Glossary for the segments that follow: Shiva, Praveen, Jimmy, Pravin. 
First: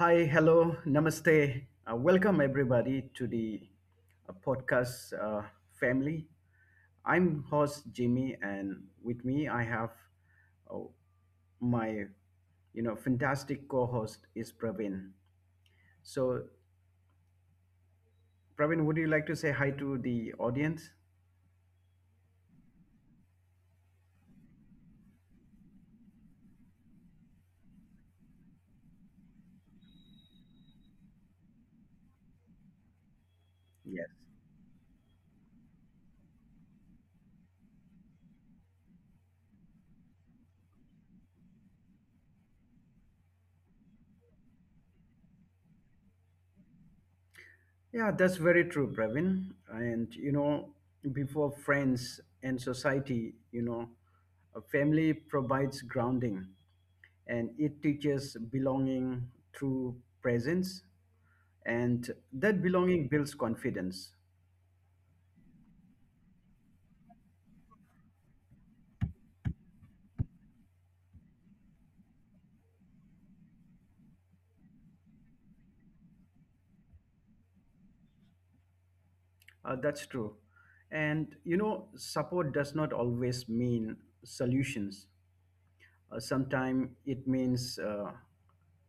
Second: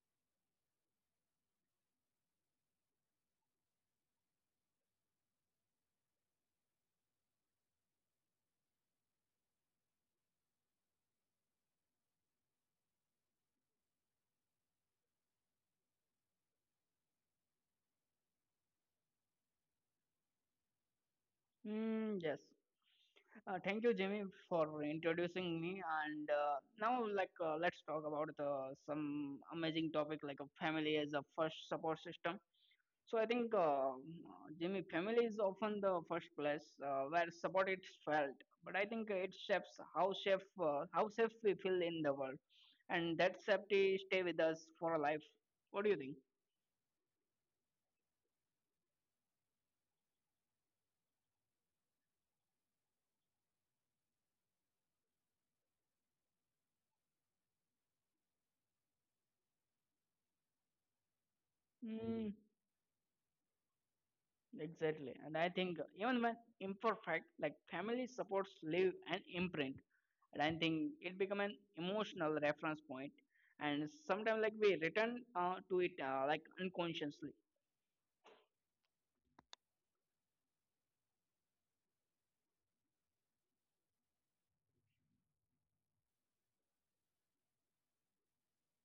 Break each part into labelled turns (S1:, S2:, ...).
S1: Hi, hello, namaste. Welcome everybody to the podcast family. I'm host Jimmy, and with me I have uh, my, fantastic co-host is Pravin. So, Pravin, would you like to say hi to the audience?
S2: Yes. Thank you, Jimmy, for introducing me. And now, let's talk about some amazing topic like a family as a first support system. So I think,
S1: Yes.
S2: Jimmy, family is often the first place where support is felt. But I think it shapes how safe how safe we feel in the world, and that safety stay with us for life. What do you think?
S1: Yeah, that's very true, Pravin. And before friends and society, a family provides grounding, and it teaches belonging through presence, and
S2: Hmm. Mm,
S1: that belonging builds confidence.
S2: Exactly. And I think even when imperfect, like family supports leave an imprint. And I think it become an emotional reference point. And sometimes like we return to it like unconsciously.
S1: That's true. And support does not always mean solutions. Sometimes it means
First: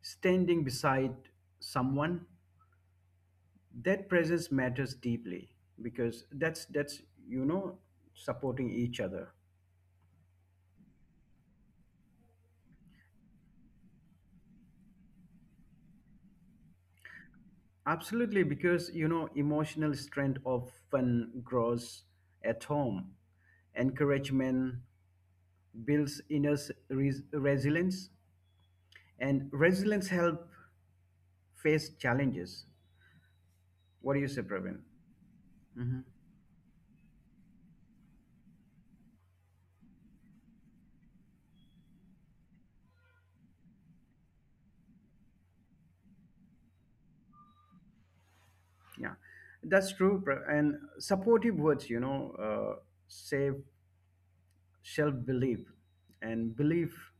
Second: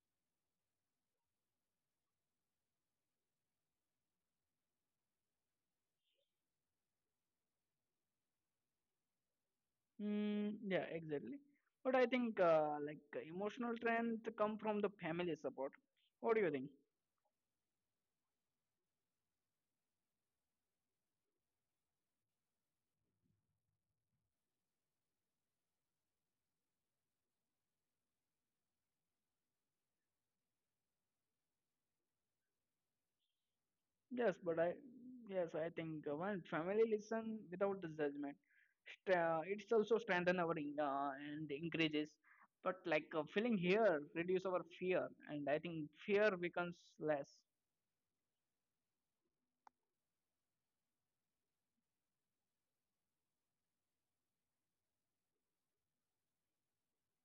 S1: standing beside someone. That presence matters deeply because that's, you know supporting each other.
S2: Mm, yeah, exactly. But I think like emotional strength come from the family support. What do you think?
S1: Absolutely, because emotional strength often grows at home. Encouragement builds inner resilience, and resilience help face challenges. What do
S2: Yes,
S1: you say,
S2: but I
S1: Pravin?
S2: yes, I think
S1: Hmm.
S2: when family listen without the judgment, it's also strengthen our and increases. But like feeling here reduce our fear, and I think fear becomes less.
S1: Yeah, that's true, and supportive words, save self-belief, and belief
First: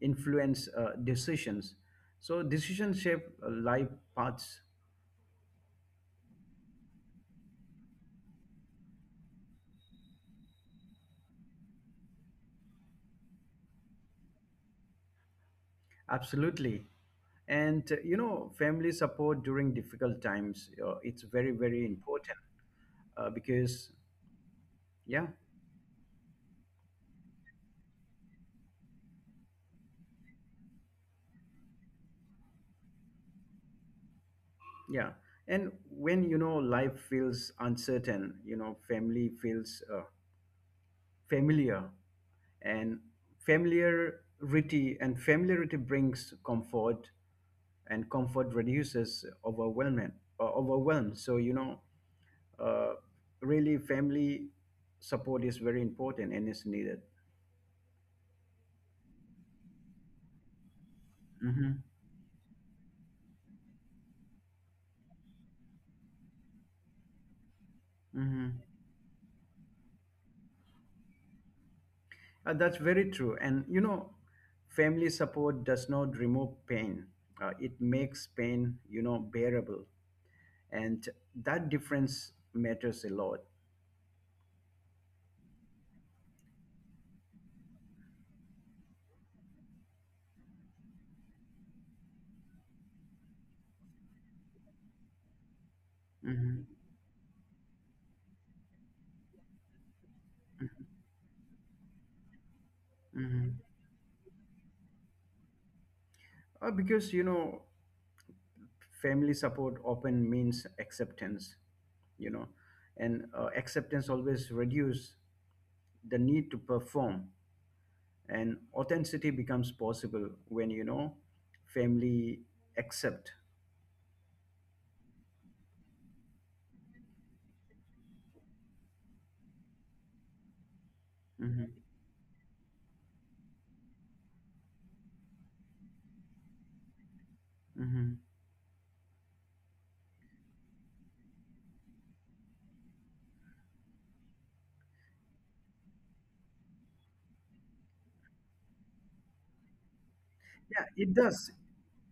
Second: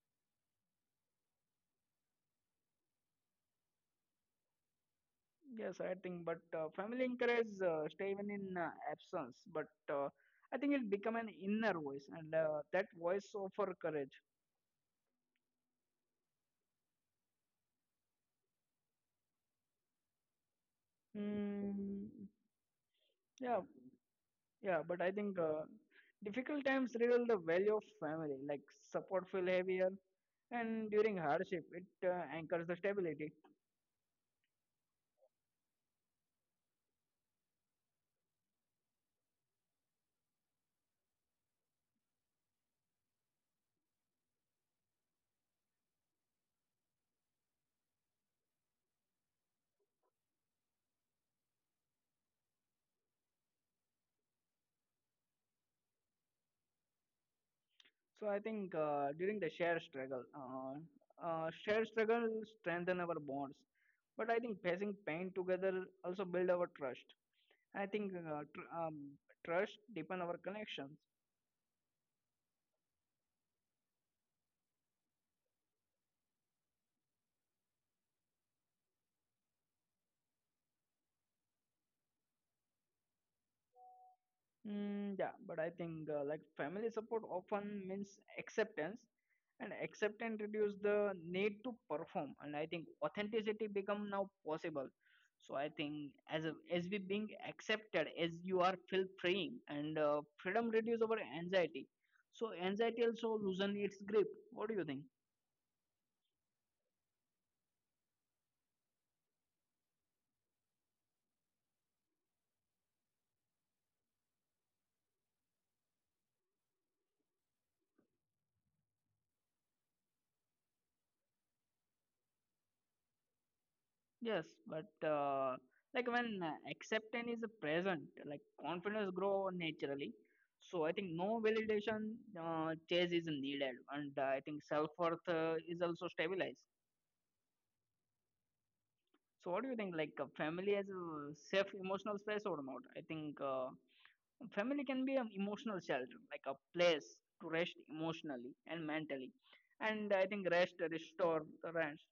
S1: influence decisions, so decisions shape life paths.
S2: Yes, I think. But family encourage stay even in absence. But I think it become an inner voice, and that voice offer courage.
S1: Absolutely. And family support during difficult times, it's very
S2: Mm,
S1: important
S2: yeah,
S1: because
S2: yeah. But I
S1: yeah,
S2: think difficult times reveal the value of family. Like support feel heavier and during hardship it anchors the stability.
S1: yeah. And when life feels uncertain, family feels familiar, and familiarity brings comfort, and comfort reduces overwhelming, overwhelm. So uh, really, family support is very important and is needed.
S2: So I think during the shared struggle uh, uh,
S1: Hmm.
S2: shared struggle strengthen our bonds, but I think facing pain together also build our trust. I think
S1: Hmm.
S2: trust deepen our connections.
S1: That's very true. And family support does not remove pain. It makes pain, bearable, and that difference matters a lot.
S2: Mm, yeah, but I think like family support often means acceptance, and acceptance reduce the need to perform. And I think authenticity become now possible. So I think as a,
S1: Hmm.
S2: as we being accepted as you are, feel freeing, and freedom reduce our anxiety. So anxiety also
S1: Hmm.
S2: loosen its grip. What do you think?
S1: Because family support often means acceptance, you know and acceptance always reduces the need to perform, and authenticity becomes possible when family accept.
S2: Yes, but like when acceptance is present, like confidence grow naturally. So I think no
S1: Hmm.
S2: validation chase is needed, and I think self worth is also stabilized.
S1: Hmm.
S2: So what do you think? Like a family as a safe emotional space or not? I think family can be an emotional shelter, like a place to rest emotionally and mentally, and I think rest
S1: Yeah, it
S2: restore
S1: does.
S2: rest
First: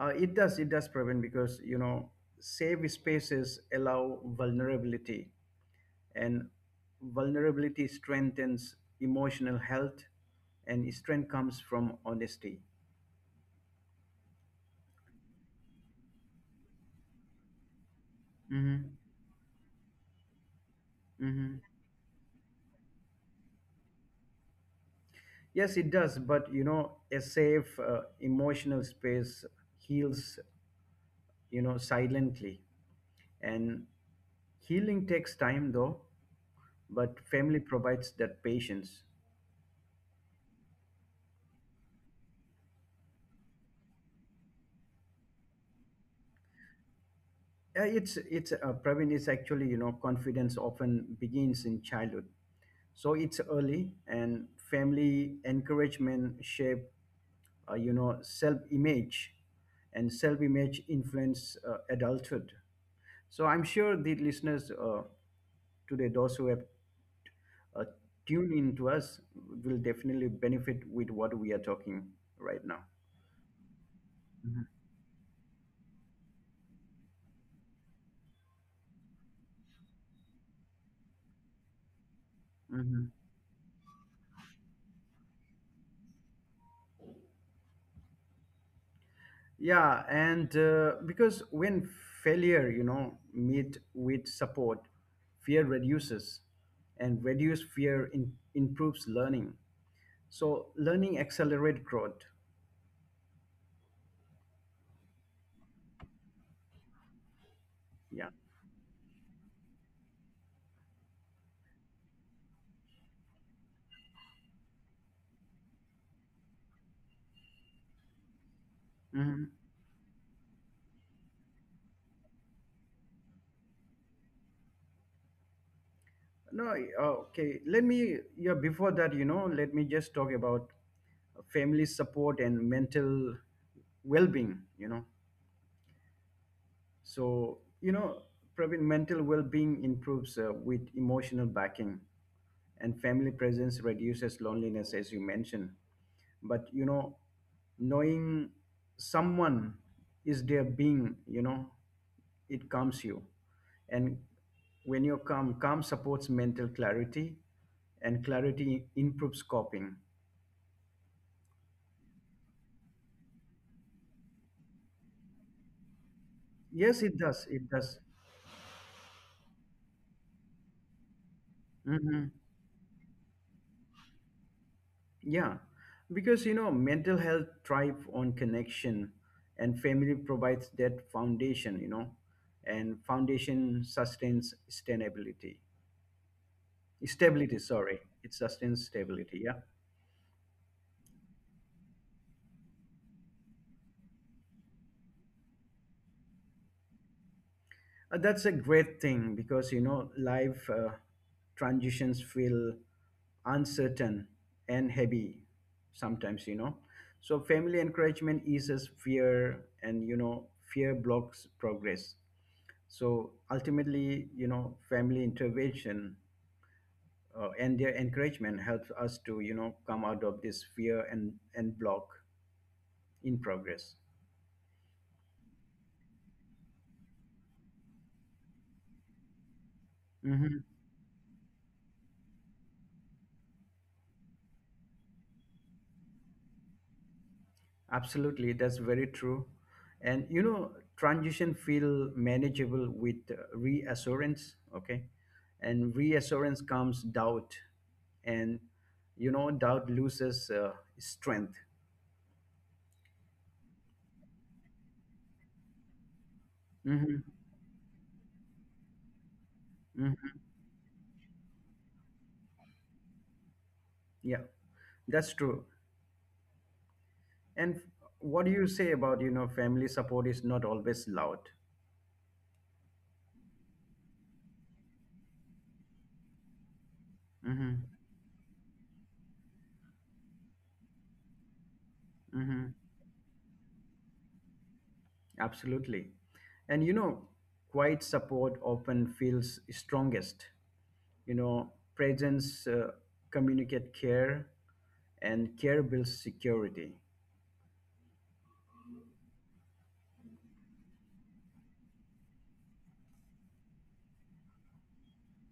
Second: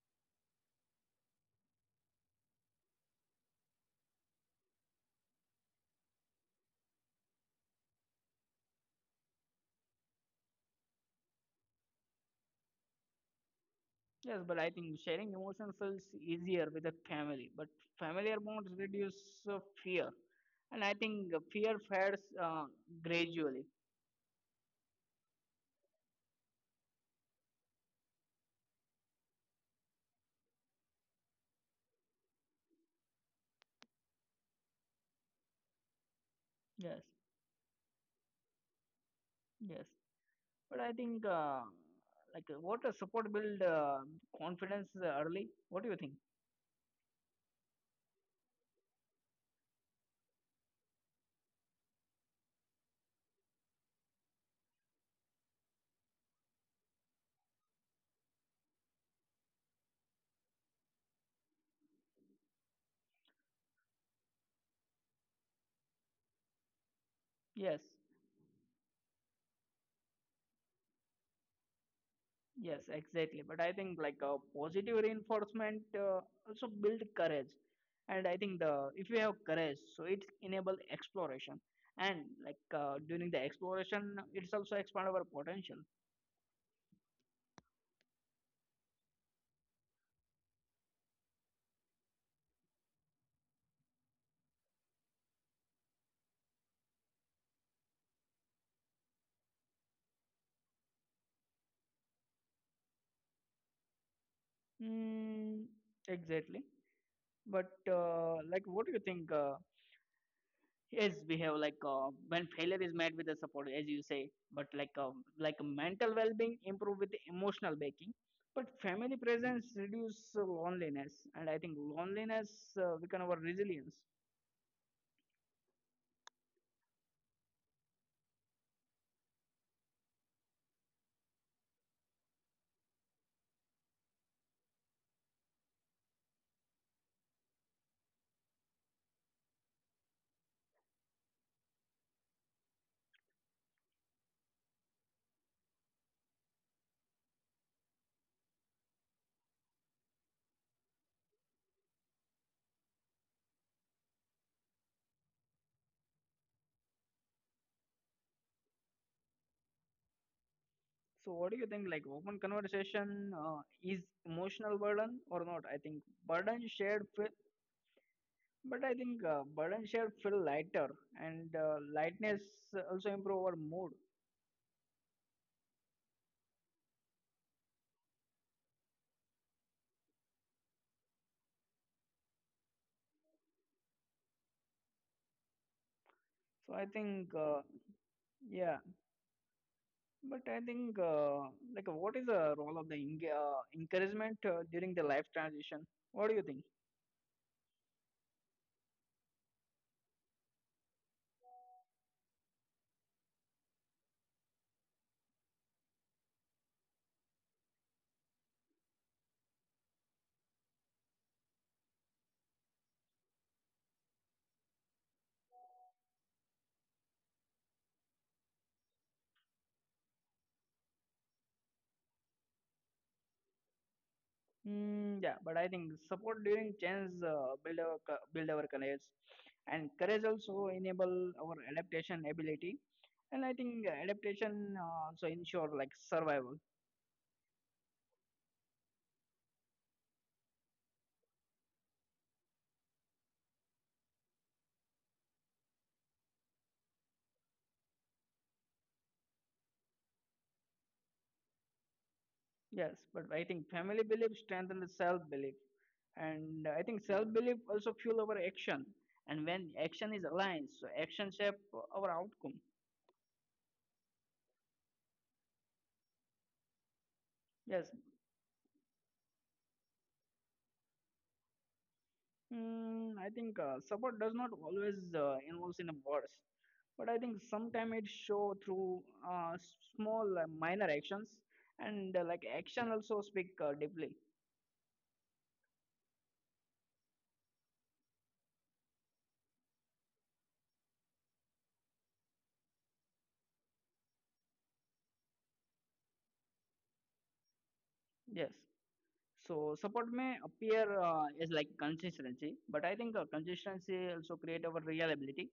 S1: It does, it does prevent because safe spaces allow vulnerability, and vulnerability strengthens emotional health, and strength comes from honesty.
S2: Yes, but I think sharing emotion feels easier with a family, but familiar bonds
S1: Hmm.
S2: reduce uh, fear, and I think fear fades gradually.
S1: Yes, it does. But, a safe emotional space heals, silently. And healing takes time, though,
S2: Yes,
S1: but family provides that patience.
S2: yes, but I think what a support build confidence early. What do you think?
S1: Praveen, it's actually, confidence often begins in childhood. So it's early, and family encouragement shape, self image, and self image influence adulthood. So I'm sure the listeners today, those who have
S2: Yes.
S1: uh, tune in to us will definitely benefit with what we are talking right
S2: Yes,
S1: now.
S2: exactly. But I think like a positive reinforcement also build courage, and I think the if you have courage, so it enable exploration, and like
S1: Hmm.
S2: during the exploration, it's also expand our potential.
S1: Yeah, and because when failure, meet with support, fear reduces, and reduced fear improves learning. So learning accelerate growth.
S2: Mm, exactly. But
S1: Yeah.
S2: like, what do you think? Yes behave like when failure is met with the support as you say, but like mental well-being improve with emotional baking, but family
S1: Hmm.
S2: presence reduce loneliness, and I think loneliness weaken our resilience.
S1: No, okay. Let me. Yeah, before that, let me just talk about family support and mental well-being. So, you know, Praveen, mental well being improves with emotional backing, and family presence reduces loneliness, as you mentioned. But, knowing someone is there being, it calms you. And when you're calm, calm supports mental clarity, and clarity improves coping.
S2: So what do you think? Like open conversation is emotional burden or not? I think burden
S1: Yes,
S2: shared
S1: it
S2: feel,
S1: does. It does.
S2: but I think burden shared feel lighter and
S1: Mhm.
S2: lightness also improve our mood.
S1: Yeah, because mental health thrive on connection, and family provides that foundation. And foundation sustains stability.
S2: So I think
S1: Stability, sorry, it
S2: yeah.
S1: sustains stability. Yeah.
S2: But I think, like, what is the role of the eng encouragement during the life transition? What do you think?
S1: That's a great thing because life transitions feel uncertain and heavy sometimes. So family encouragement eases fear, and fear blocks progress. So ultimately, family intervention and their encouragement helps us to, come out of this fear and block in progress.
S2: Mm, yeah, but I think support during change build our courage, and courage also
S1: Hmm.
S2: enable our adaptation ability. And I think adaptation also ensure like survival.
S1: Absolutely, that's very true. And transition feel manageable with reassurance, okay? And reassurance comes doubt, and doubt loses strength.
S2: Yes, but I think family belief strengthen the self belief, and I think
S1: Hmm.
S2: self belief also fuel our action. And when action is
S1: Hmm.
S2: aligned, so action shape our outcome.
S1: Yeah, that's true. And
S2: Yes.
S1: what do you say about, family support is not always loud?
S2: Mm, I think support does not always involves in a words, but I think
S1: Hmm.
S2: sometimes it show through small minor actions and like
S1: Hmm.
S2: action also speak deeply.
S1: Absolutely. And, quiet support often feels strongest. Presence communicate care, and care builds security.
S2: Yes. So support may appear as like consistency, but I think consistency also create our reliability,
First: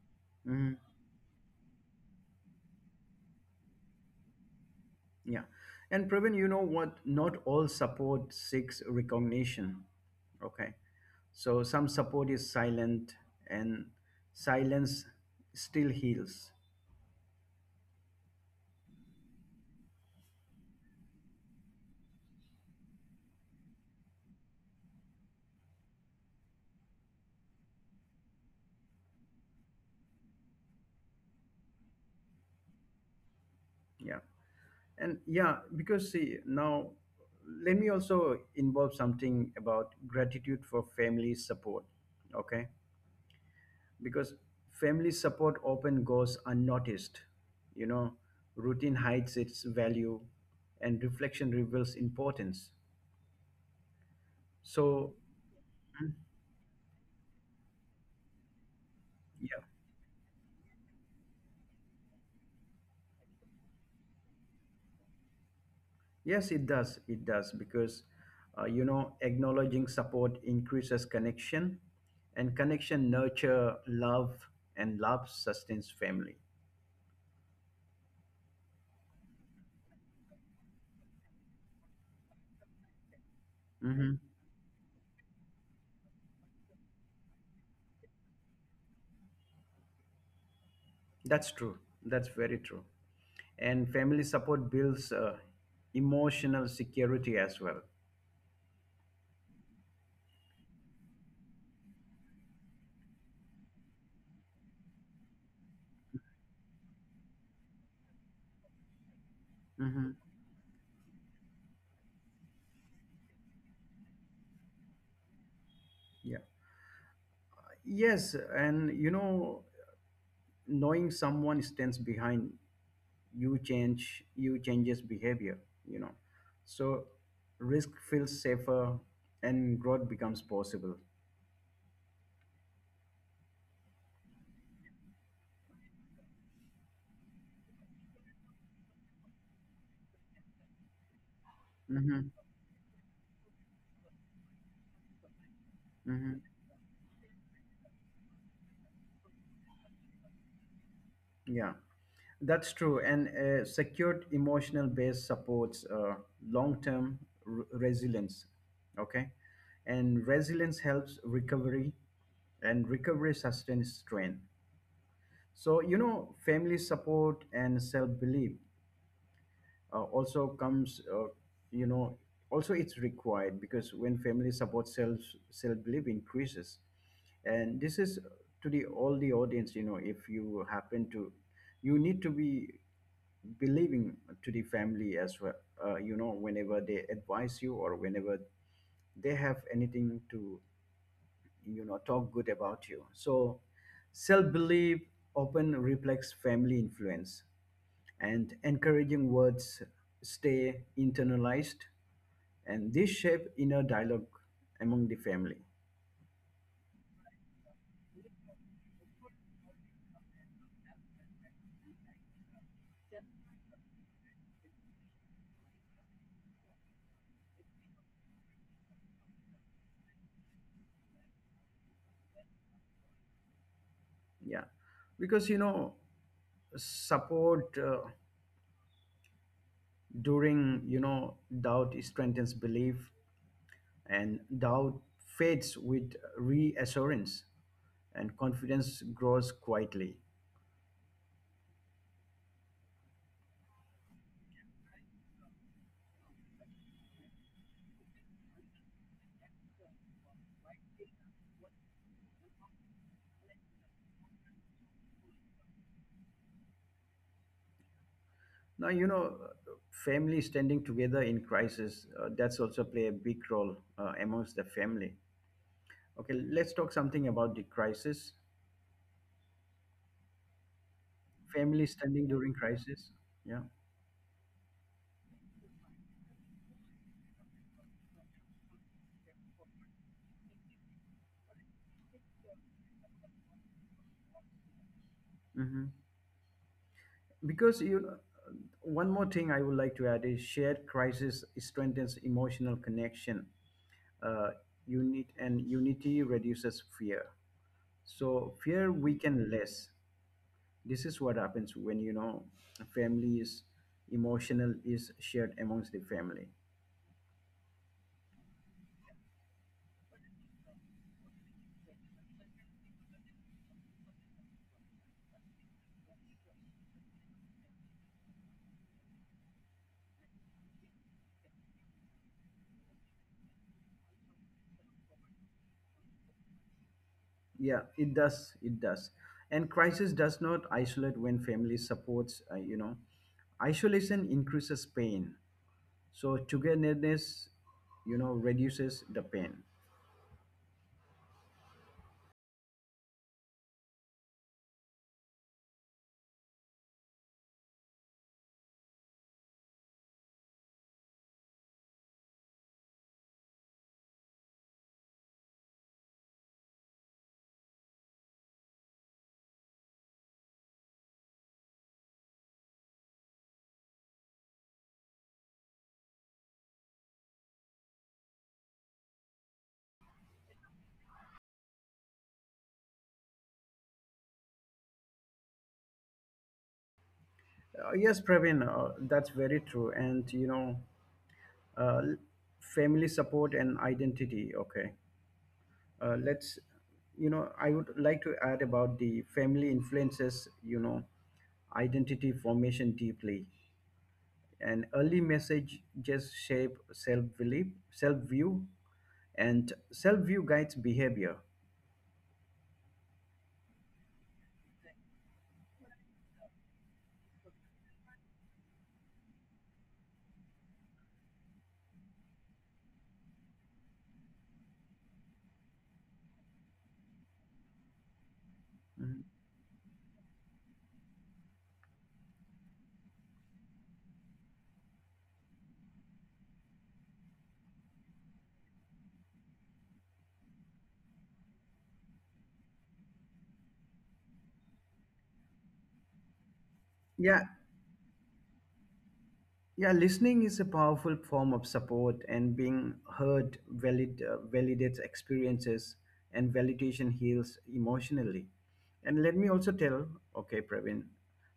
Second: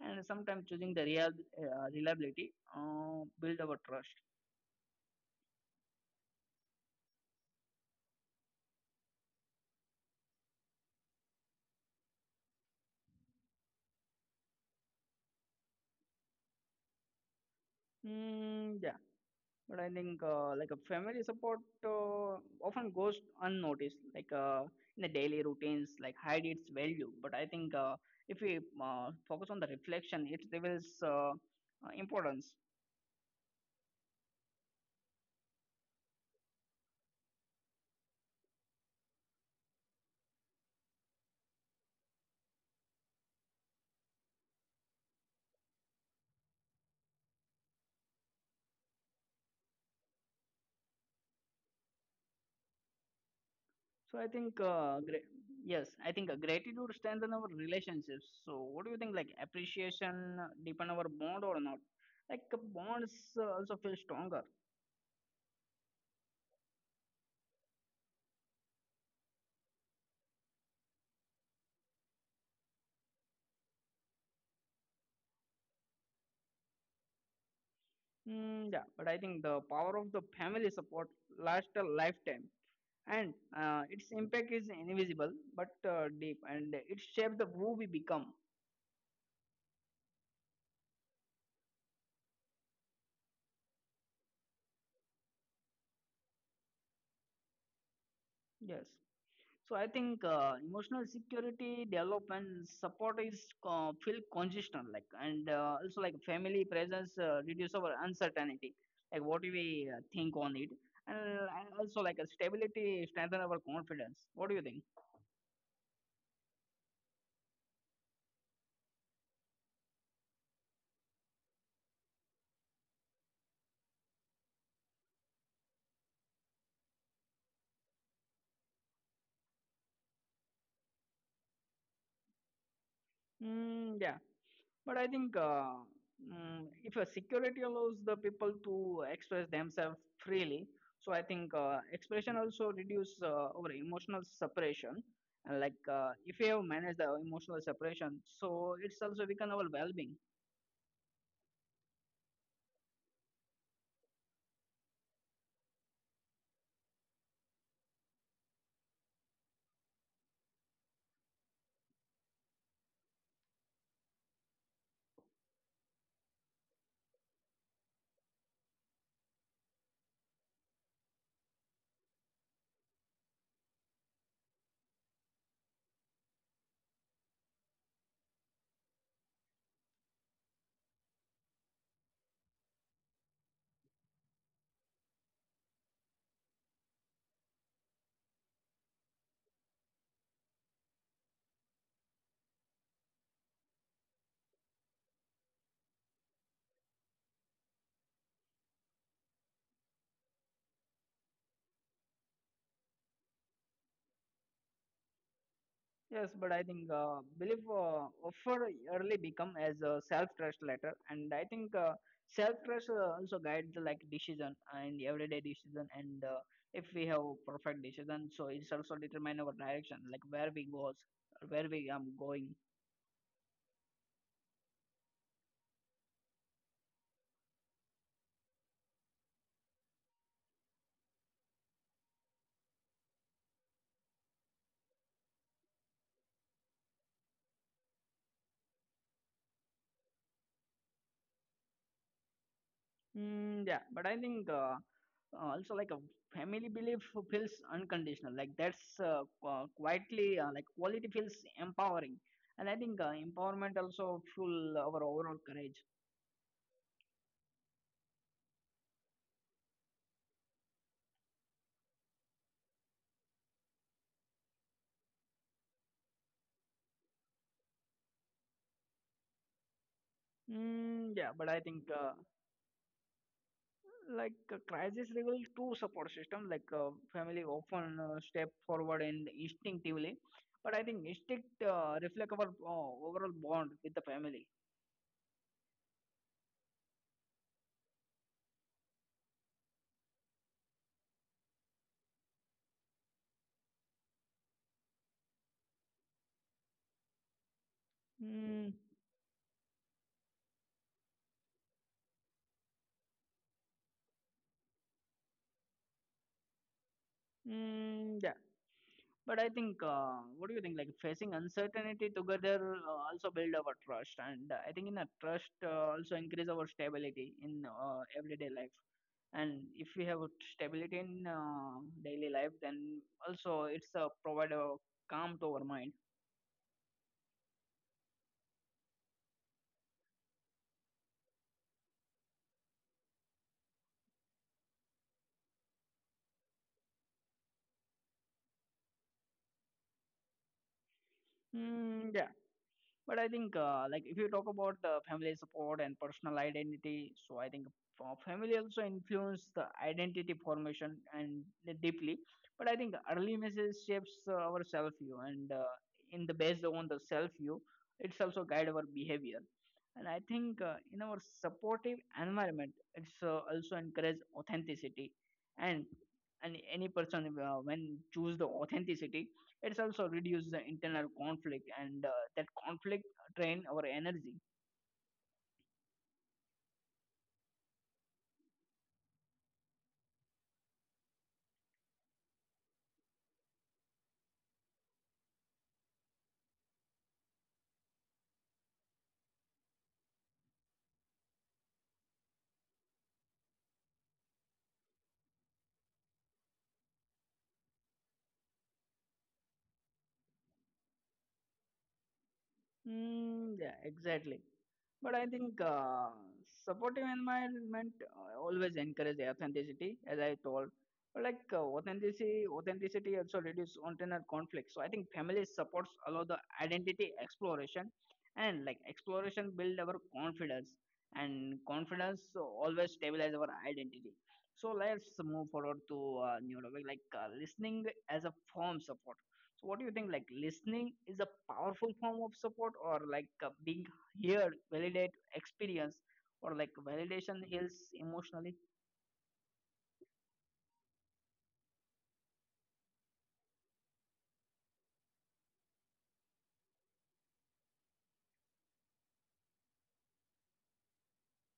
S2: and sometimes
S1: Hmm.
S2: choosing the real reliability build our trust.
S1: Yeah. And Praveen, you know what? Not all support seeks recognition. Okay. So some support is silent, and silence still heals.
S2: Mm, yeah. But I think like a family support often goes unnoticed, like in the daily routines, like hide its value. But I think if we focus on the reflection, it reveals importance.
S1: Yeah. And yeah, because see, now let me also involve something about gratitude for family support. Okay. Because family support often goes unnoticed. You know, Routine hides its value, and reflection reveals importance.
S2: So I think
S1: So,
S2: yes, I think gratitude strengthens our relationships. So what do you think? Like
S1: yeah.
S2: appreciation deepen our bond or not? Like bonds also feel stronger.
S1: Yes, it does. It does. Because, acknowledging support increases connection, and connection nurture love, and love sustains family.
S2: Mm, yeah, but I think the power of the family support lasts a lifetime, and its
S1: Hmm.
S2: impact is invisible but deep, and it shapes the who we become.
S1: That's true. That's very true. And family support builds emotional security as well.
S2: Yes, so I think emotional security development support is feel consistent, like, and also like family presence reduce our uncertainty, like what we
S1: Hmm.
S2: think on it, and also like a stability strengthen our confidence. What do you think?
S1: Yeah. Yes. And, knowing someone stands behind you changes behavior, you know so risk feels safer, and growth becomes possible.
S2: Mm, yeah. But I think if a security allows the people to express themselves freely, so I think
S1: Hmm.
S2: expression also reduce our emotional separation. And like
S1: Hmm.
S2: if you have managed the emotional separation, so it's also weaken our well-being.
S1: Yeah, that's true. And secured emotional base supports long term resilience. Okay. And resilience helps recovery, and recovery sustains strain. So, family support and self belief also comes you know also it's required because when family support self, self belief increases. And this is to the all the audience, if you happen to, you need to be believing to the family as well. Whenever they advise you, or whenever they have anything to, talk good about you. So self belief often reflects family influence, and encouraging words stay internalized, and this shape inner dialogue among the family.
S2: Yes, but I think belief offer early become as a self trust letter, and I think self trust also guides the like decision and everyday decision. And if we have perfect decision, so it's also determine our direction, like where we goes, where we am going.
S1: Yeah, because support during doubt strengthens belief, and doubt fades with reassurance, and confidence grows quietly.
S2: Mm, yeah, but I think also like a family belief feels unconditional, like that's quietly like quality feels empowering, and I think empowerment also fuel our overall courage.
S1: Now, family standing together in crisis, that's also play a big role amongst the family. Okay, let's talk something about the crisis.
S2: Mm, yeah, but I
S1: Family
S2: think
S1: standing during crisis. Yeah.
S2: like a crisis level two support system, like family often step forward and instinctively, but I think instinct reflect our overall bond with the family.
S1: Hmm. Because, one more thing I would like to add is shared crisis strengthens emotional connection. Uh, Unit and unity reduces fear. So
S2: Mm,
S1: fear weaken less. This is what happens when family is emotional is shared amongst the family.
S2: yeah, but I think what do you think? Like facing uncertainty together also build our trust, and I think in a trust also increase our stability in everyday life. And if we have stability in daily life, then also it's a provide a calm to our mind.
S1: Yeah, it does, it does. And crisis does not isolate when family supports, isolation increases pain, so togetherness, reduces the pain.
S2: Mm, yeah. But I think, like, if you talk about family support and personal identity, so I think family also influence the identity formation and deeply. But I think early message shapes our self view, and in the based on the self view, it's also guide our behavior. And I think in our supportive environment, it's also encourage authenticity, and and any person when choose the authenticity, it's also reduce the internal conflict, and that conflict drain our energy.
S1: Yes, Praveen, that's very true. And uh, family support and identity, okay. Let's, I would like to add about the family influences, identity formation deeply, and early message just shape self belief, self view, and self view guides behavior.
S2: Mm, yeah, exactly. But I think supportive environment always encourage authenticity, as I told. But like authenticity also reduce internal conflict. So I think family supports allow the identity exploration, and like
S1: Mhm.
S2: exploration build our confidence, and confidence always stabilize our identity. So let's move forward to new topic like listening as a form support. So what do you think? Like listening is a powerful form of support, or like being heard, validate experience, or like
S1: Yeah.
S2: validation heals emotionally.
S1: Yeah, listening is a powerful form of support, and being heard validates experiences, and validation heals emotionally. And let me also tell, okay, Praveen,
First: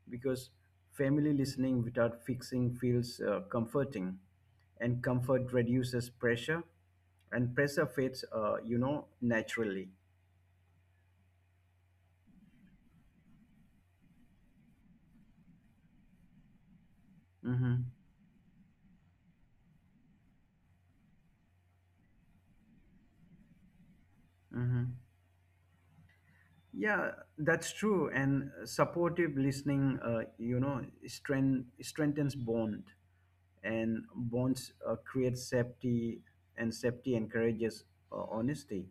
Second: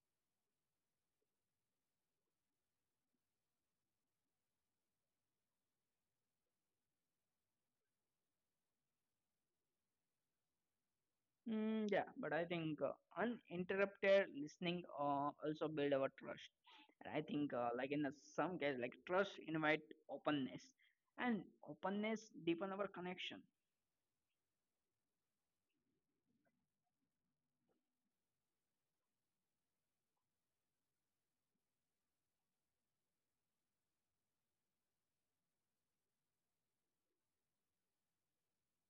S1: because family listening without fixing feels comforting, and comfort reduces pressure, and pressure fades, naturally.
S2: Mm, yeah, but I think uninterrupted listening also build our trust, and I think
S1: Mm-hmm.
S2: like in some case, like trust invite openness, and openness deepen our connection.
S1: Mm-hmm. Yeah, that's true. And supportive listening, strengthens bond, and bonds create safety, and safety encourages honesty.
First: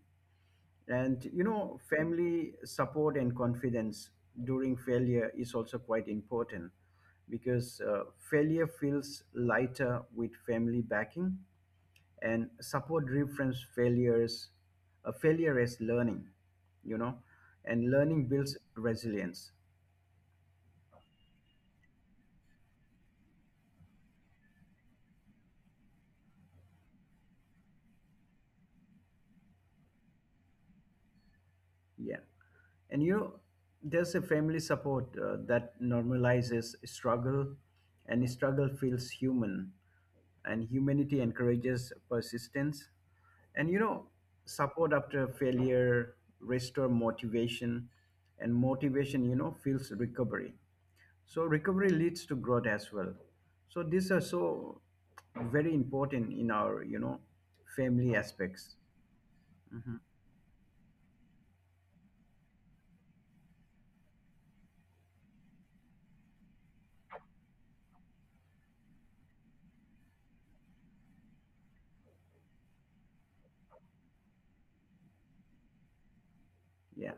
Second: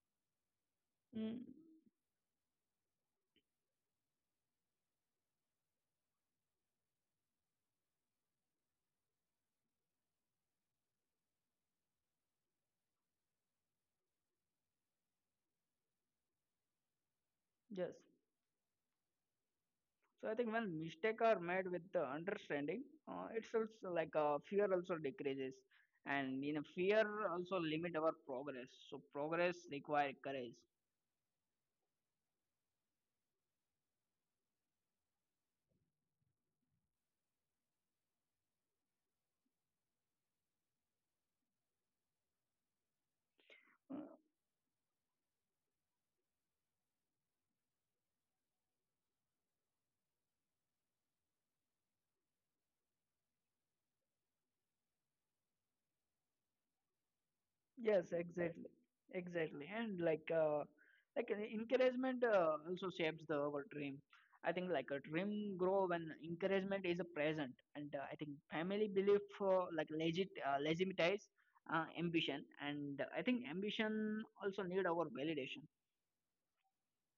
S1: And
S2: Mm,
S1: family support and confidence during failure is also quite important because failure feels lighter with family backing, and support reframes failures. A failure is learning, you know and
S2: yes.
S1: learning builds resilience.
S2: So I think when mistakes are made with the understanding, it's also like fear also decreases, and you know fear also limit our progress. So progress require courage.
S1: Yeah, and there's a family support that normalizes struggle, and struggle feels human, and humanity encourages persistence. And
S2: Mm,
S1: support after failure restore motivation, and motivation feels recovery. So recovery leads to growth as well. So these are so very important in our
S2: yes,
S1: family
S2: exactly,
S1: aspects.
S2: exactly, and like encouragement also shapes the our dream. I think like a dream grow when encouragement is present, and I think family belief for like legitimize ambition, and I think ambition also need our validation.
S1: Yeah.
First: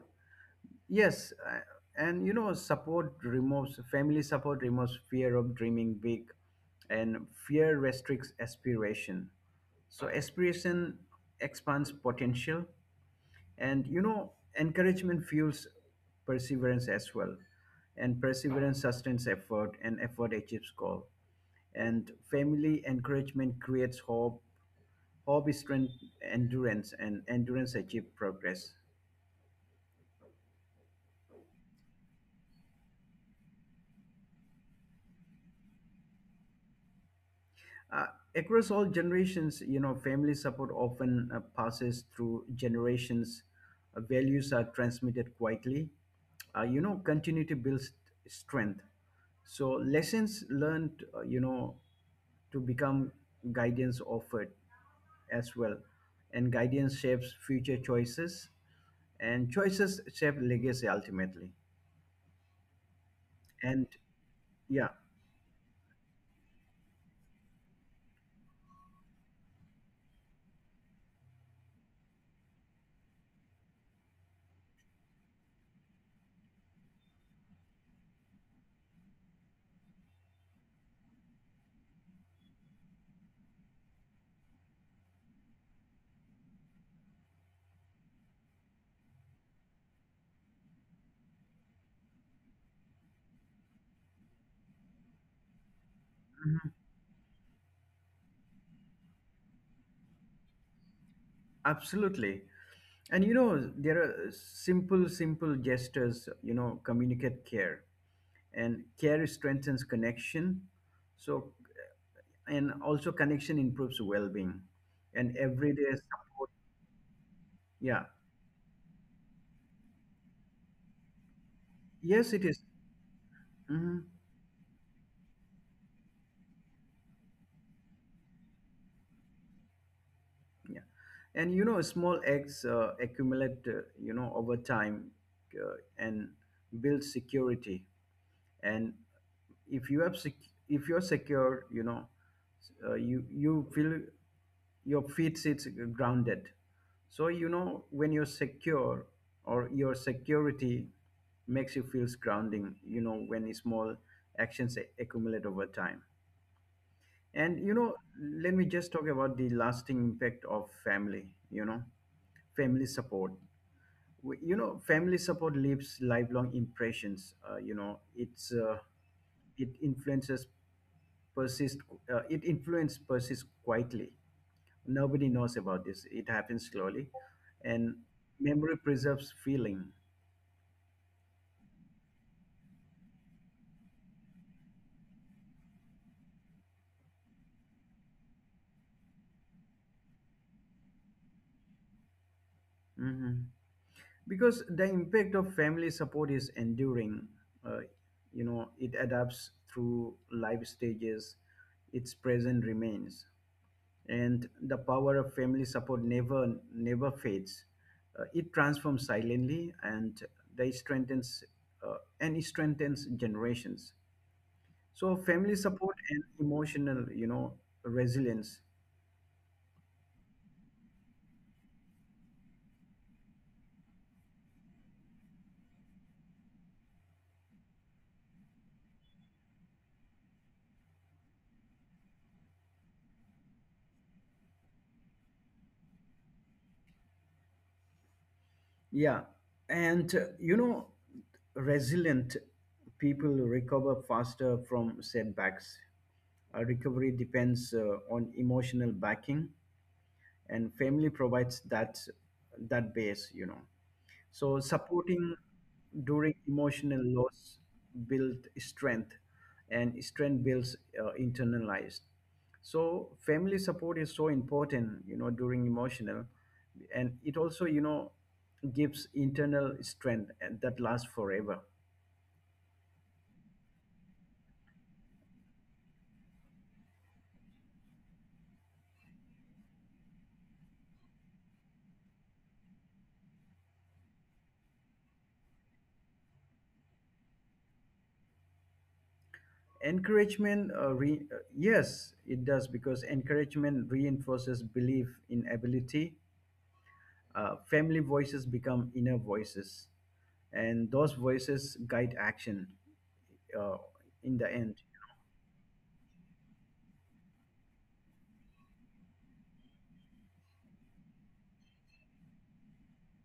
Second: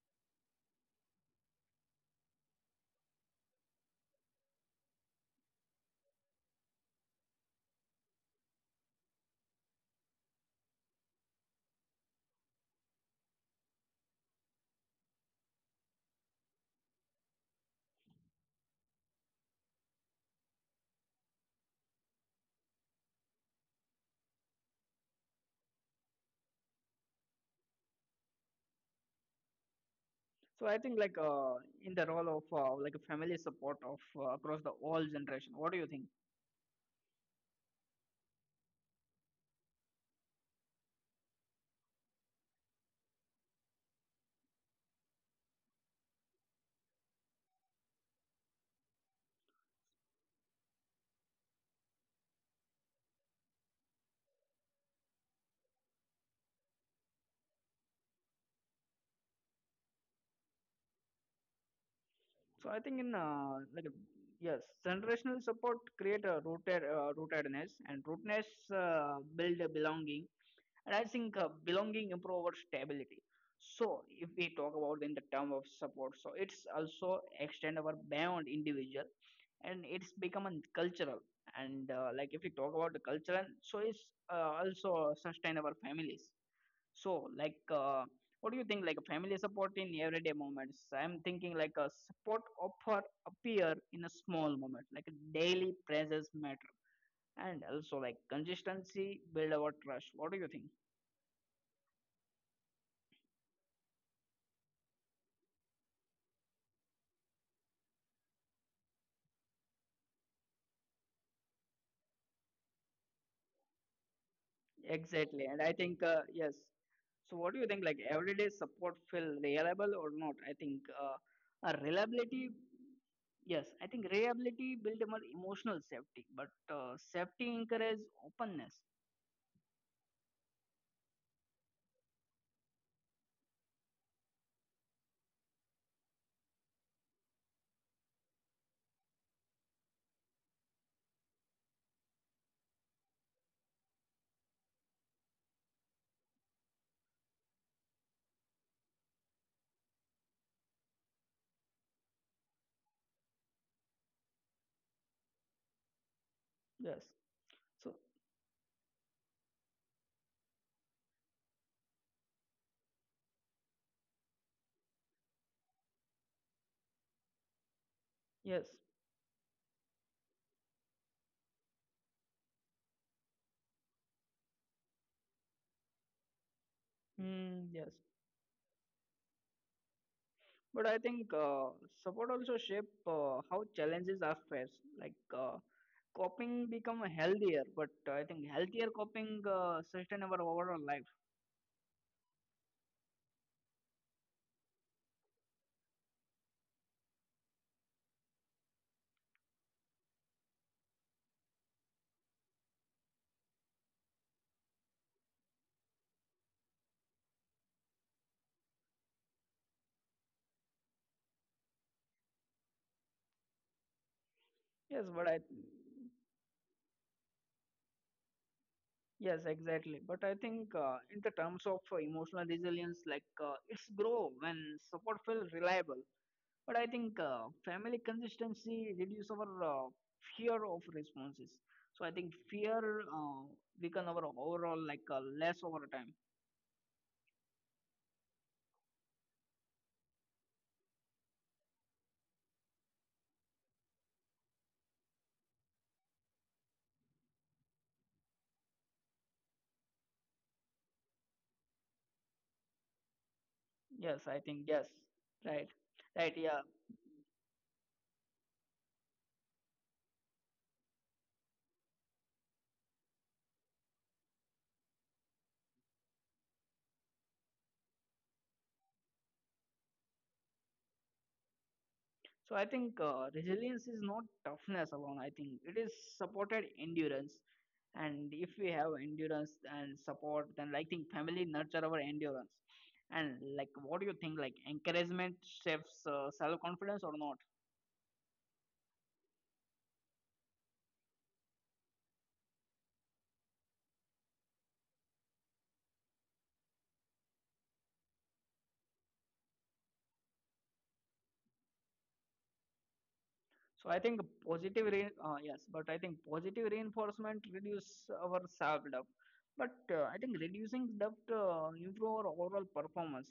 S1: Yes, and support removes family support removes fear of dreaming big, and fear restricts aspiration, so aspiration expands potential. And encouragement fuels perseverance as well, and perseverance sustains effort, and effort achieves goal. And family encouragement creates hope. Hope is strength, endurance, and endurance achieve progress.
S2: So I think like in the role of like a family support of across the all generation. What do you think?
S1: Uh, Across all generations, family support often passes through generations. Values are transmitted quietly. Continue to build strength. So lessons learned, to become guidance offered as well. And guidance shapes future choices, and choices shape legacy ultimately.
S2: So I think in
S1: And
S2: yes,
S1: yeah,
S2: generational support create a rootedness, and rootedness build a belonging, and I think belonging improve our stability. So if we talk about in the term of support, so it's also extend our beyond individual, and it's become a cultural. And like if we talk about the cultural, so it's also sustain our families. So, like, what do you think? Like, a family support in everyday moments. I'm thinking like a support offer appear in a small moment, like daily presence matter, and also like consistency build our trust. What do you think?
S1: absolutely. And there are simple gestures, communicate care. And care strengthens connection. So, and also connection improves well being. And
S2: Exactly, and I
S1: everyday
S2: think
S1: support.
S2: yes. So, what do you think? Like,
S1: Yeah.
S2: everyday support feel reliable or not? I think a
S1: Yes, it
S2: reliability.
S1: is.
S2: Yes, I
S1: Mhm.
S2: think reliability build more emotional safety, but safety encourage openness.
S1: Yeah. And small eggs accumulate, over time and build security. And if you have if you're secure, you feel your feet sits grounded. So when you're secure, or your security makes you feel grounding. When small accumulate over time.
S2: Yes.
S1: And
S2: So
S1: let me just talk about the lasting impact of family. Family support. Family support leaves lifelong impressions, it's
S2: yes.
S1: it influences persist, it influence persists quietly. Nobody knows about this, it happens slowly.
S2: Mm, yes,
S1: And memory preserves feeling.
S2: but I think support also shape how challenges are faced. Like coping become healthier, but I think healthier coping sustain our overall life.
S1: Mhm. Because the impact of family support is enduring, uh, it adapts through life stages, its present remains. And the power of family support never fades. It transforms silently, and they strengthens uh, and it strengthens generations.
S2: Yes,
S1: So
S2: but I,
S1: family support and emotional, resilience.
S2: yes, exactly. But I think in the terms of emotional resilience, like it's grow when support feels reliable. But I think family consistency reduce our fear of responses. So I think fear uh, weaken our overall, like less over time.
S1: Yeah, and resilient people recover faster from setbacks. Recovery depends on emotional backing, and family provides that base. You know.
S2: Yes, I
S1: So
S2: think yes.
S1: supporting
S2: Right, right,
S1: during
S2: yeah.
S1: emotional loss build strength, and strength builds internalized. So family support is so important, you know, during emotional, and it also, you know, gives internal strength and that lasts forever.
S2: So I think resilience is not toughness alone. I think it is supported endurance, and if we have endurance and support, then, like, I think family nurture our endurance. And, like, what do you think? Like, encouragement shapes self confidence or not?
S1: Encouragement, yes, it does because encouragement reinforces belief in ability. Family voices become inner voices, and those voices guide action uh,
S2: So I think
S1: in the end.
S2: positive rein yes, but I think positive reinforcement reduce our self doubt. But I think reducing doubt improve our overall performance.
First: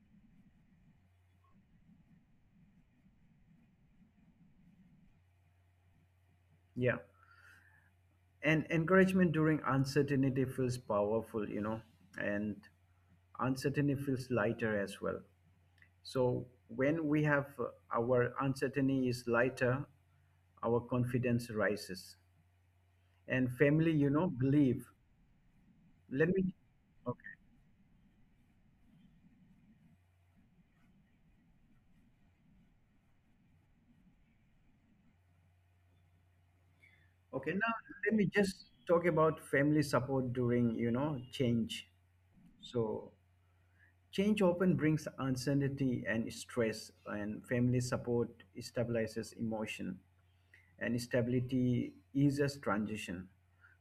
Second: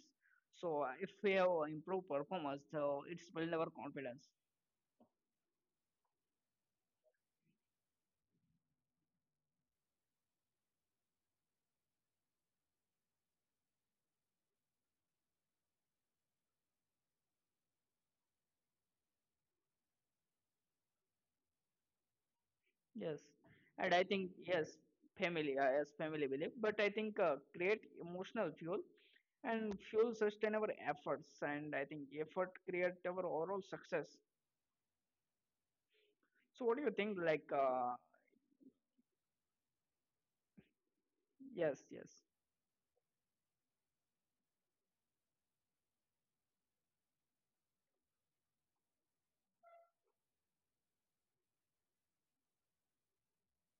S2: So if we have improved performance, so it's build our confidence.
S1: Yeah. And encouragement during uncertainty feels powerful, you know, and uncertainty feels lighter as well. So when we have our uncertainty is lighter, our confidence rises.
S2: Yes,
S1: And
S2: and
S1: family,
S2: I
S1: you know,
S2: think yes,
S1: believe.
S2: family as family
S1: Let me
S2: belief, but I think
S1: okay.
S2: create emotional fuel, and fuel sustain our efforts, and I think effort create our overall success. So what do you think? Like
S1: Okay, now let me just talk about family support during, you know,
S2: yes,
S1: change.
S2: yes,
S1: So change often brings uncertainty and stress, and family support stabilizes emotion, and stability eases transition.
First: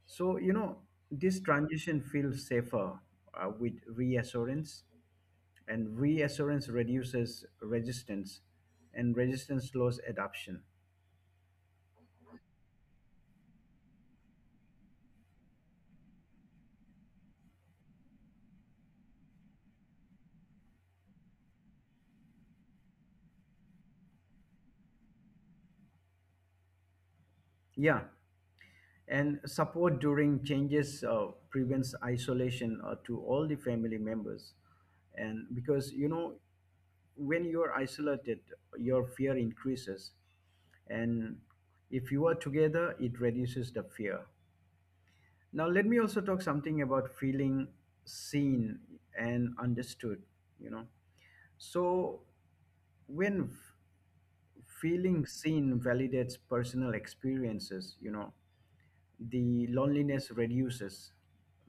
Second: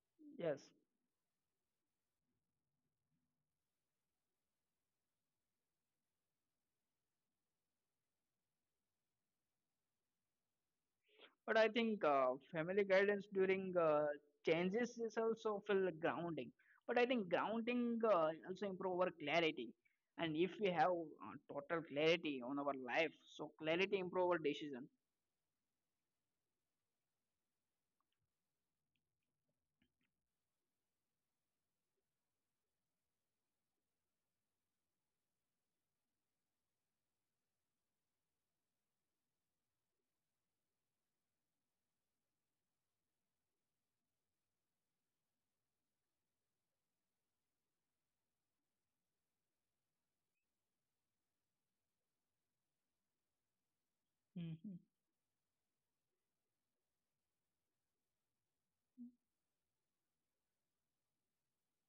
S1: So you
S2: yes,
S1: know this transition feels safer with reassurance, and reassurance reduces resistance, and resistance slows adoption.
S2: but I think family guidance during changes is also feel grounding. But I think grounding also improve our clarity. And if we have total clarity on our life, so clarity improve our decision.
S1: Yeah, and support during changes prevents isolation to all the family members and because you know when you are isolated, your fear increases. And if you are together, it reduces the fear. Now, let me also talk something about feeling seen and understood, you know. So, when
S2: Mhm.
S1: feeling seen validates personal experiences, you know, the loneliness reduces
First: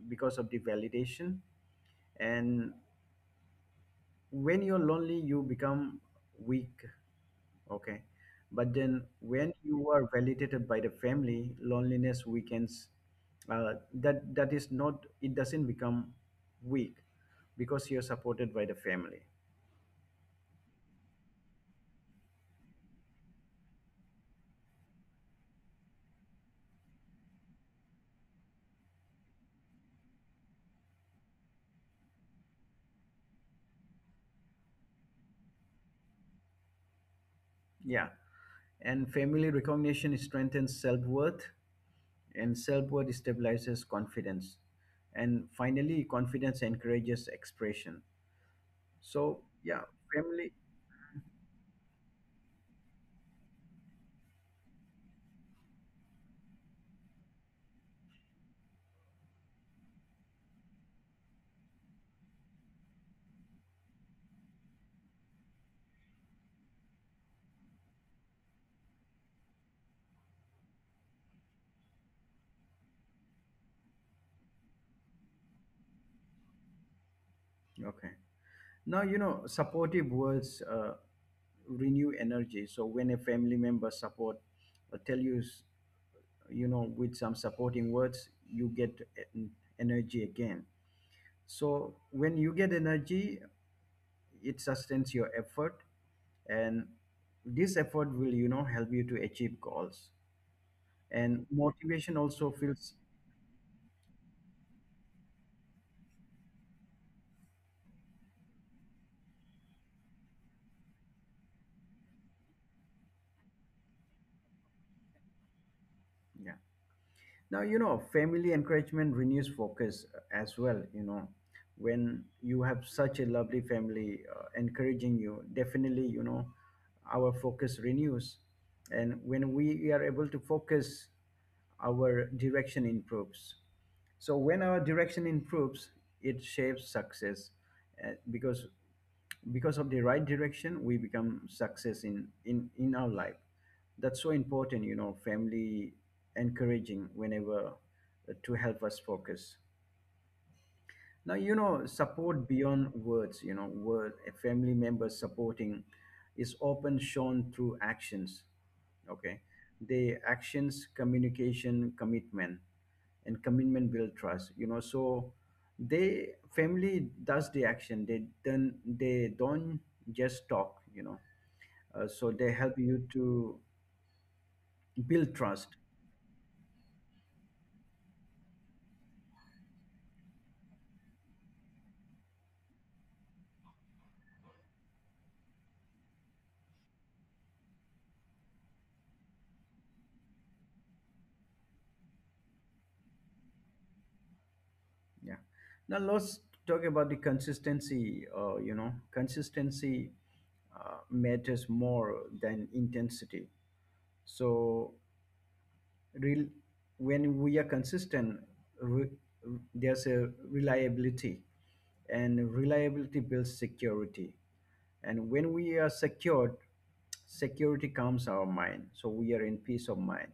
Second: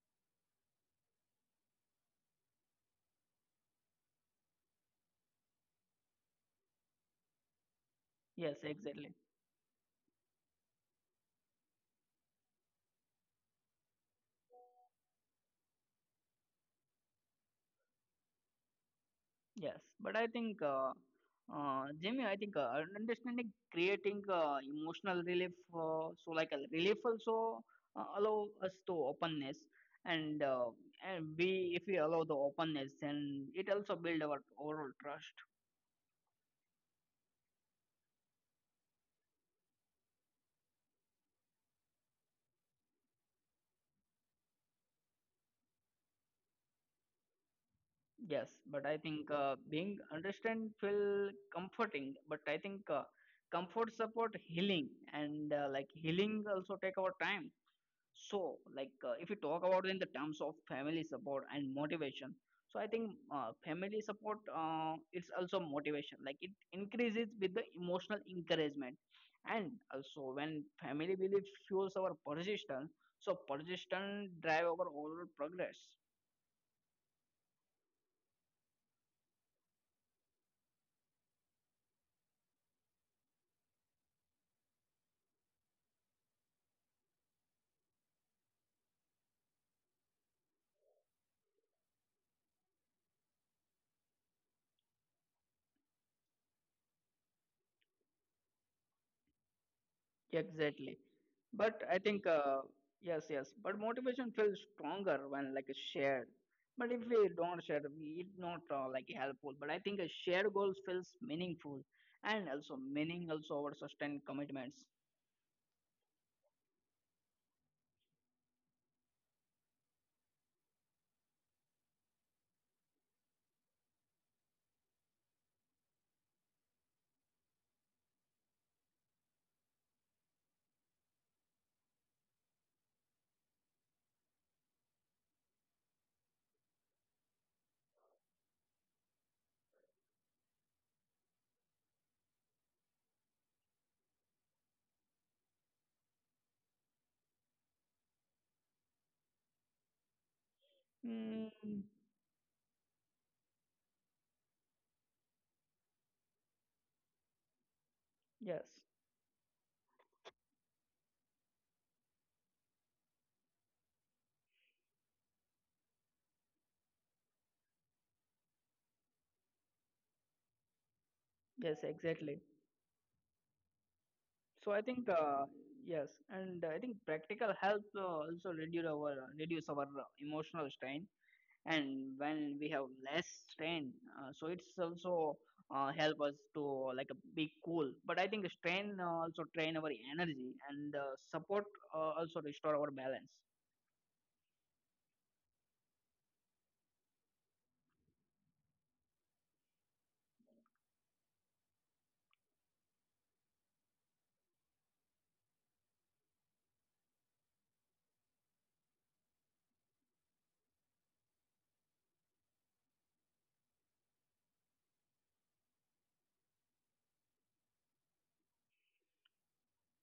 S1: because of the validation. And when you're lonely, you become weak. Okay.
S2: Yes,
S1: But then
S2: exactly.
S1: when you are validated by the family, loneliness weakens. That is not. It doesn't become weak because you're supported by the family.
S2: Yes, but I think, Jimmy, I think understanding creating emotional relief, so like a relief also allow us to openness, and uh, and we if we allow the openness, then it also build our overall trust.
S1: Yeah. And family recognition strengthens self worth, and self worth stabilizes confidence, and finally, confidence encourages expression.
S2: Yes, but I
S1: So
S2: think
S1: yeah,
S2: being
S1: family.
S2: understand feel comforting, but I think comfort support healing, and like healing also take our time. So, like, if you talk about in the terms of family support and motivation, so I think family support is also motivation. Like, it increases with the emotional encouragement, and also when family belief fuels our persistence, so persistence drive our overall progress.
S1: Okay. Now, you know, supportive words renew energy. So when a family member support tell you, you know, with some supporting words, you get en- energy again. So when you get energy, it sustains your effort, and this effort will, you know, help you to achieve goals.
S2: Exactly.
S1: And
S2: But
S1: motivation
S2: I think,
S1: also feels,
S2: yes, yes. But motivation feels stronger when, like, it's shared. But if we don't share, we it's not like helpful. But I think a shared goals feels meaningful, and also meaning also our sustained commitments.
S1: yeah. Now, you know, family encouragement renews focus as well. You know, when you have such a lovely family encouraging you, definitely, you know, our focus renews. And when we are able to focus, our direction improves. So when our direction improves, it shapes success uh, because because of the right direction, we become success in in our life. That's so important, you know. Family encouraging whenever to help us focus. Now you
S2: Mm,
S1: know, support beyond words, you know, word a family member supporting is often shown through actions.
S2: yes,
S1: Okay. The actions communication commitment and commitment build trust, you know. So they, family does the action, they then they don't just talk, you know.
S2: yes,
S1: So they
S2: exactly.
S1: help you to
S2: So I
S1: build
S2: think
S1: trust.
S2: yes, and I think practical help also reduce our emotional strain, and when we have less strain, so it's also help us to like a be cool, but I think strain also train our energy, and support also restore our balance.
S1: Yeah. Now let's talk about the consistency. You know, consistency matters more than intensity. So, real when we are consistent, re- there's a reliability, and reliability builds security. And when we are secured, security calms our mind. So we are in peace of mind.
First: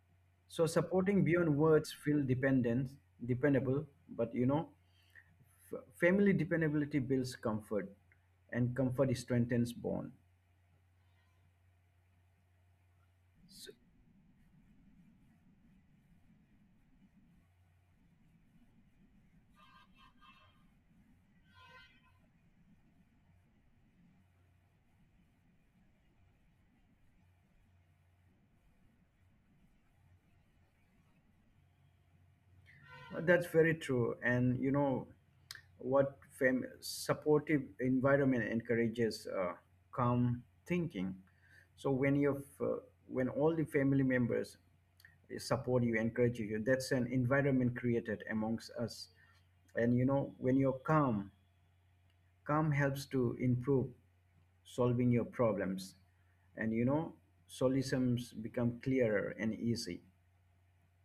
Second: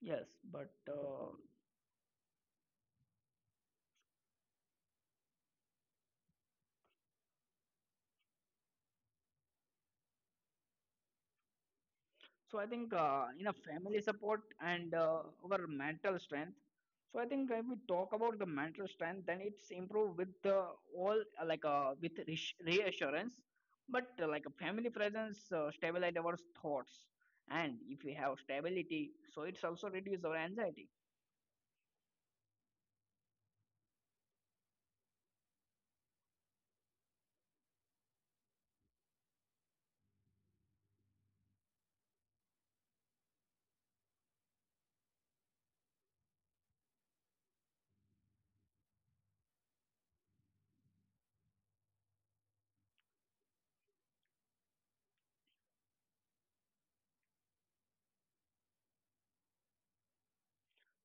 S2: Yes,
S1: So
S2: but
S1: supporting beyond words feel dependent, dependable, but you know, family dependability builds comfort, and comfort strengthens bond.
S2: so I think in a
S1: So,
S2: family support and our mental strength. So I think if we talk about the mental strength, then it's improved with the all like with reassurance, but like a family presence stabilize our thoughts, and if we have stability, so it's also reduce our anxiety.
S1: that's very true. And you know what? Supportive environment encourages calm thinking. So when you have when all the family members support you, encourage you, that's an environment created amongst us. And you know, when you're calm, calm helps to improve solving your problems, and you know, solutions become clearer and easy.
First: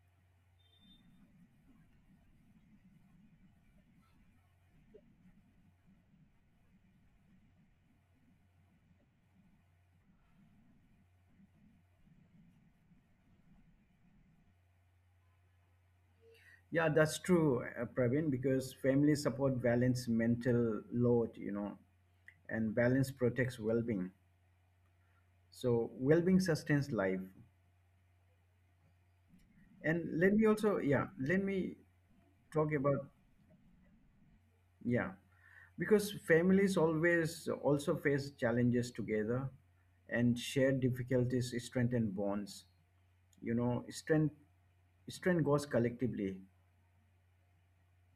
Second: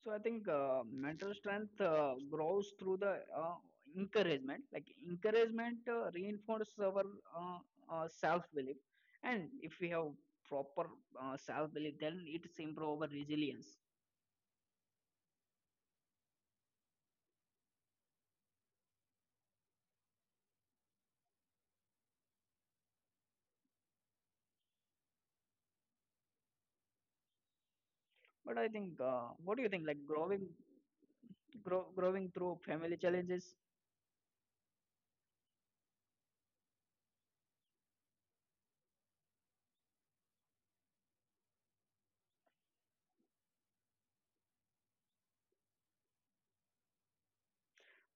S2: So I think mental strength grows through the encouragement. Like, encouragement reinforces our uh, self-belief, and if we have proper self-belief, then it's improve our resilience.
S1: Yeah, that's true, Praveen, because family support balance mental load, you know, and balance protects well-being, so well-being sustains life.
S2: But I think, what do you think? Like
S1: And let me
S2: growing,
S1: also, yeah, let me
S2: grow, growing through
S1: talk
S2: family
S1: about,
S2: challenges.
S1: yeah, because families always also face challenges together, and shared difficulties strengthen bonds, you know. Strength goes collectively.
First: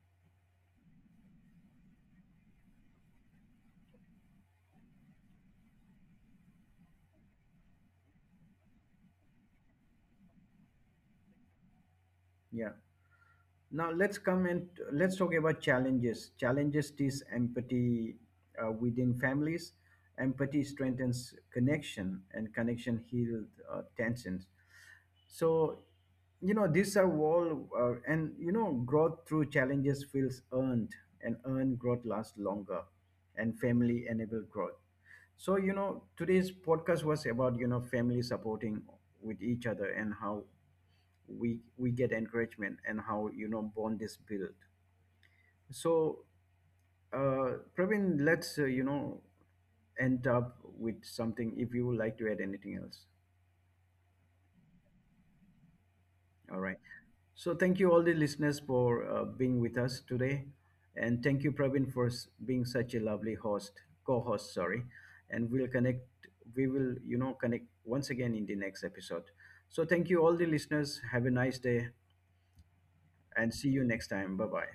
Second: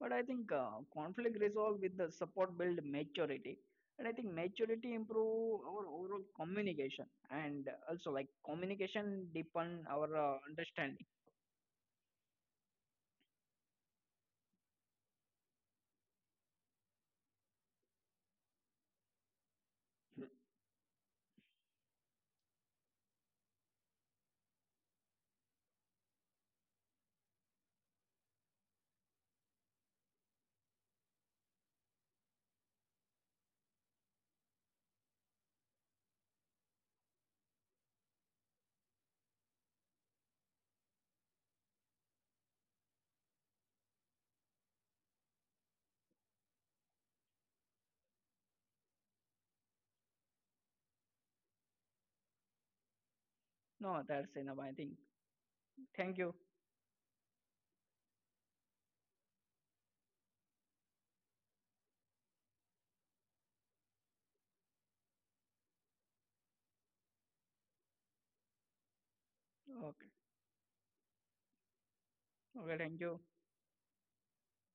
S2: But I think conflict resolve with the support build maturity, and I think maturity improve our overall communication, and also, like, communication deepen our understanding.
S1: Yeah. Now let's come and let's talk about challenges. Challenges teach empathy within families. Empathy strengthens connection, and connection heals tensions. So, you know, these are all and, you know, growth through challenges feels earned, and earned growth lasts longer, and family enable growth. So, you know, today's podcast was about, you know, family supporting with each other and how we get encouragement and how, you know, bond is built. So, Praveen, let's, you know, end up with something if you would like to add anything else.
S2: No, that's enough, I think. Thank you.
S1: All right. So thank you all the listeners for being with us today, and thank you Pravin, for being such a lovely host, co-host, sorry. And we'll connect. We will, you know, connect once again in the next episode. So thank
S2: Okay.
S1: you all the listeners. Have a nice day,
S2: Okay, thank you.
S1: and see you next time. Bye bye.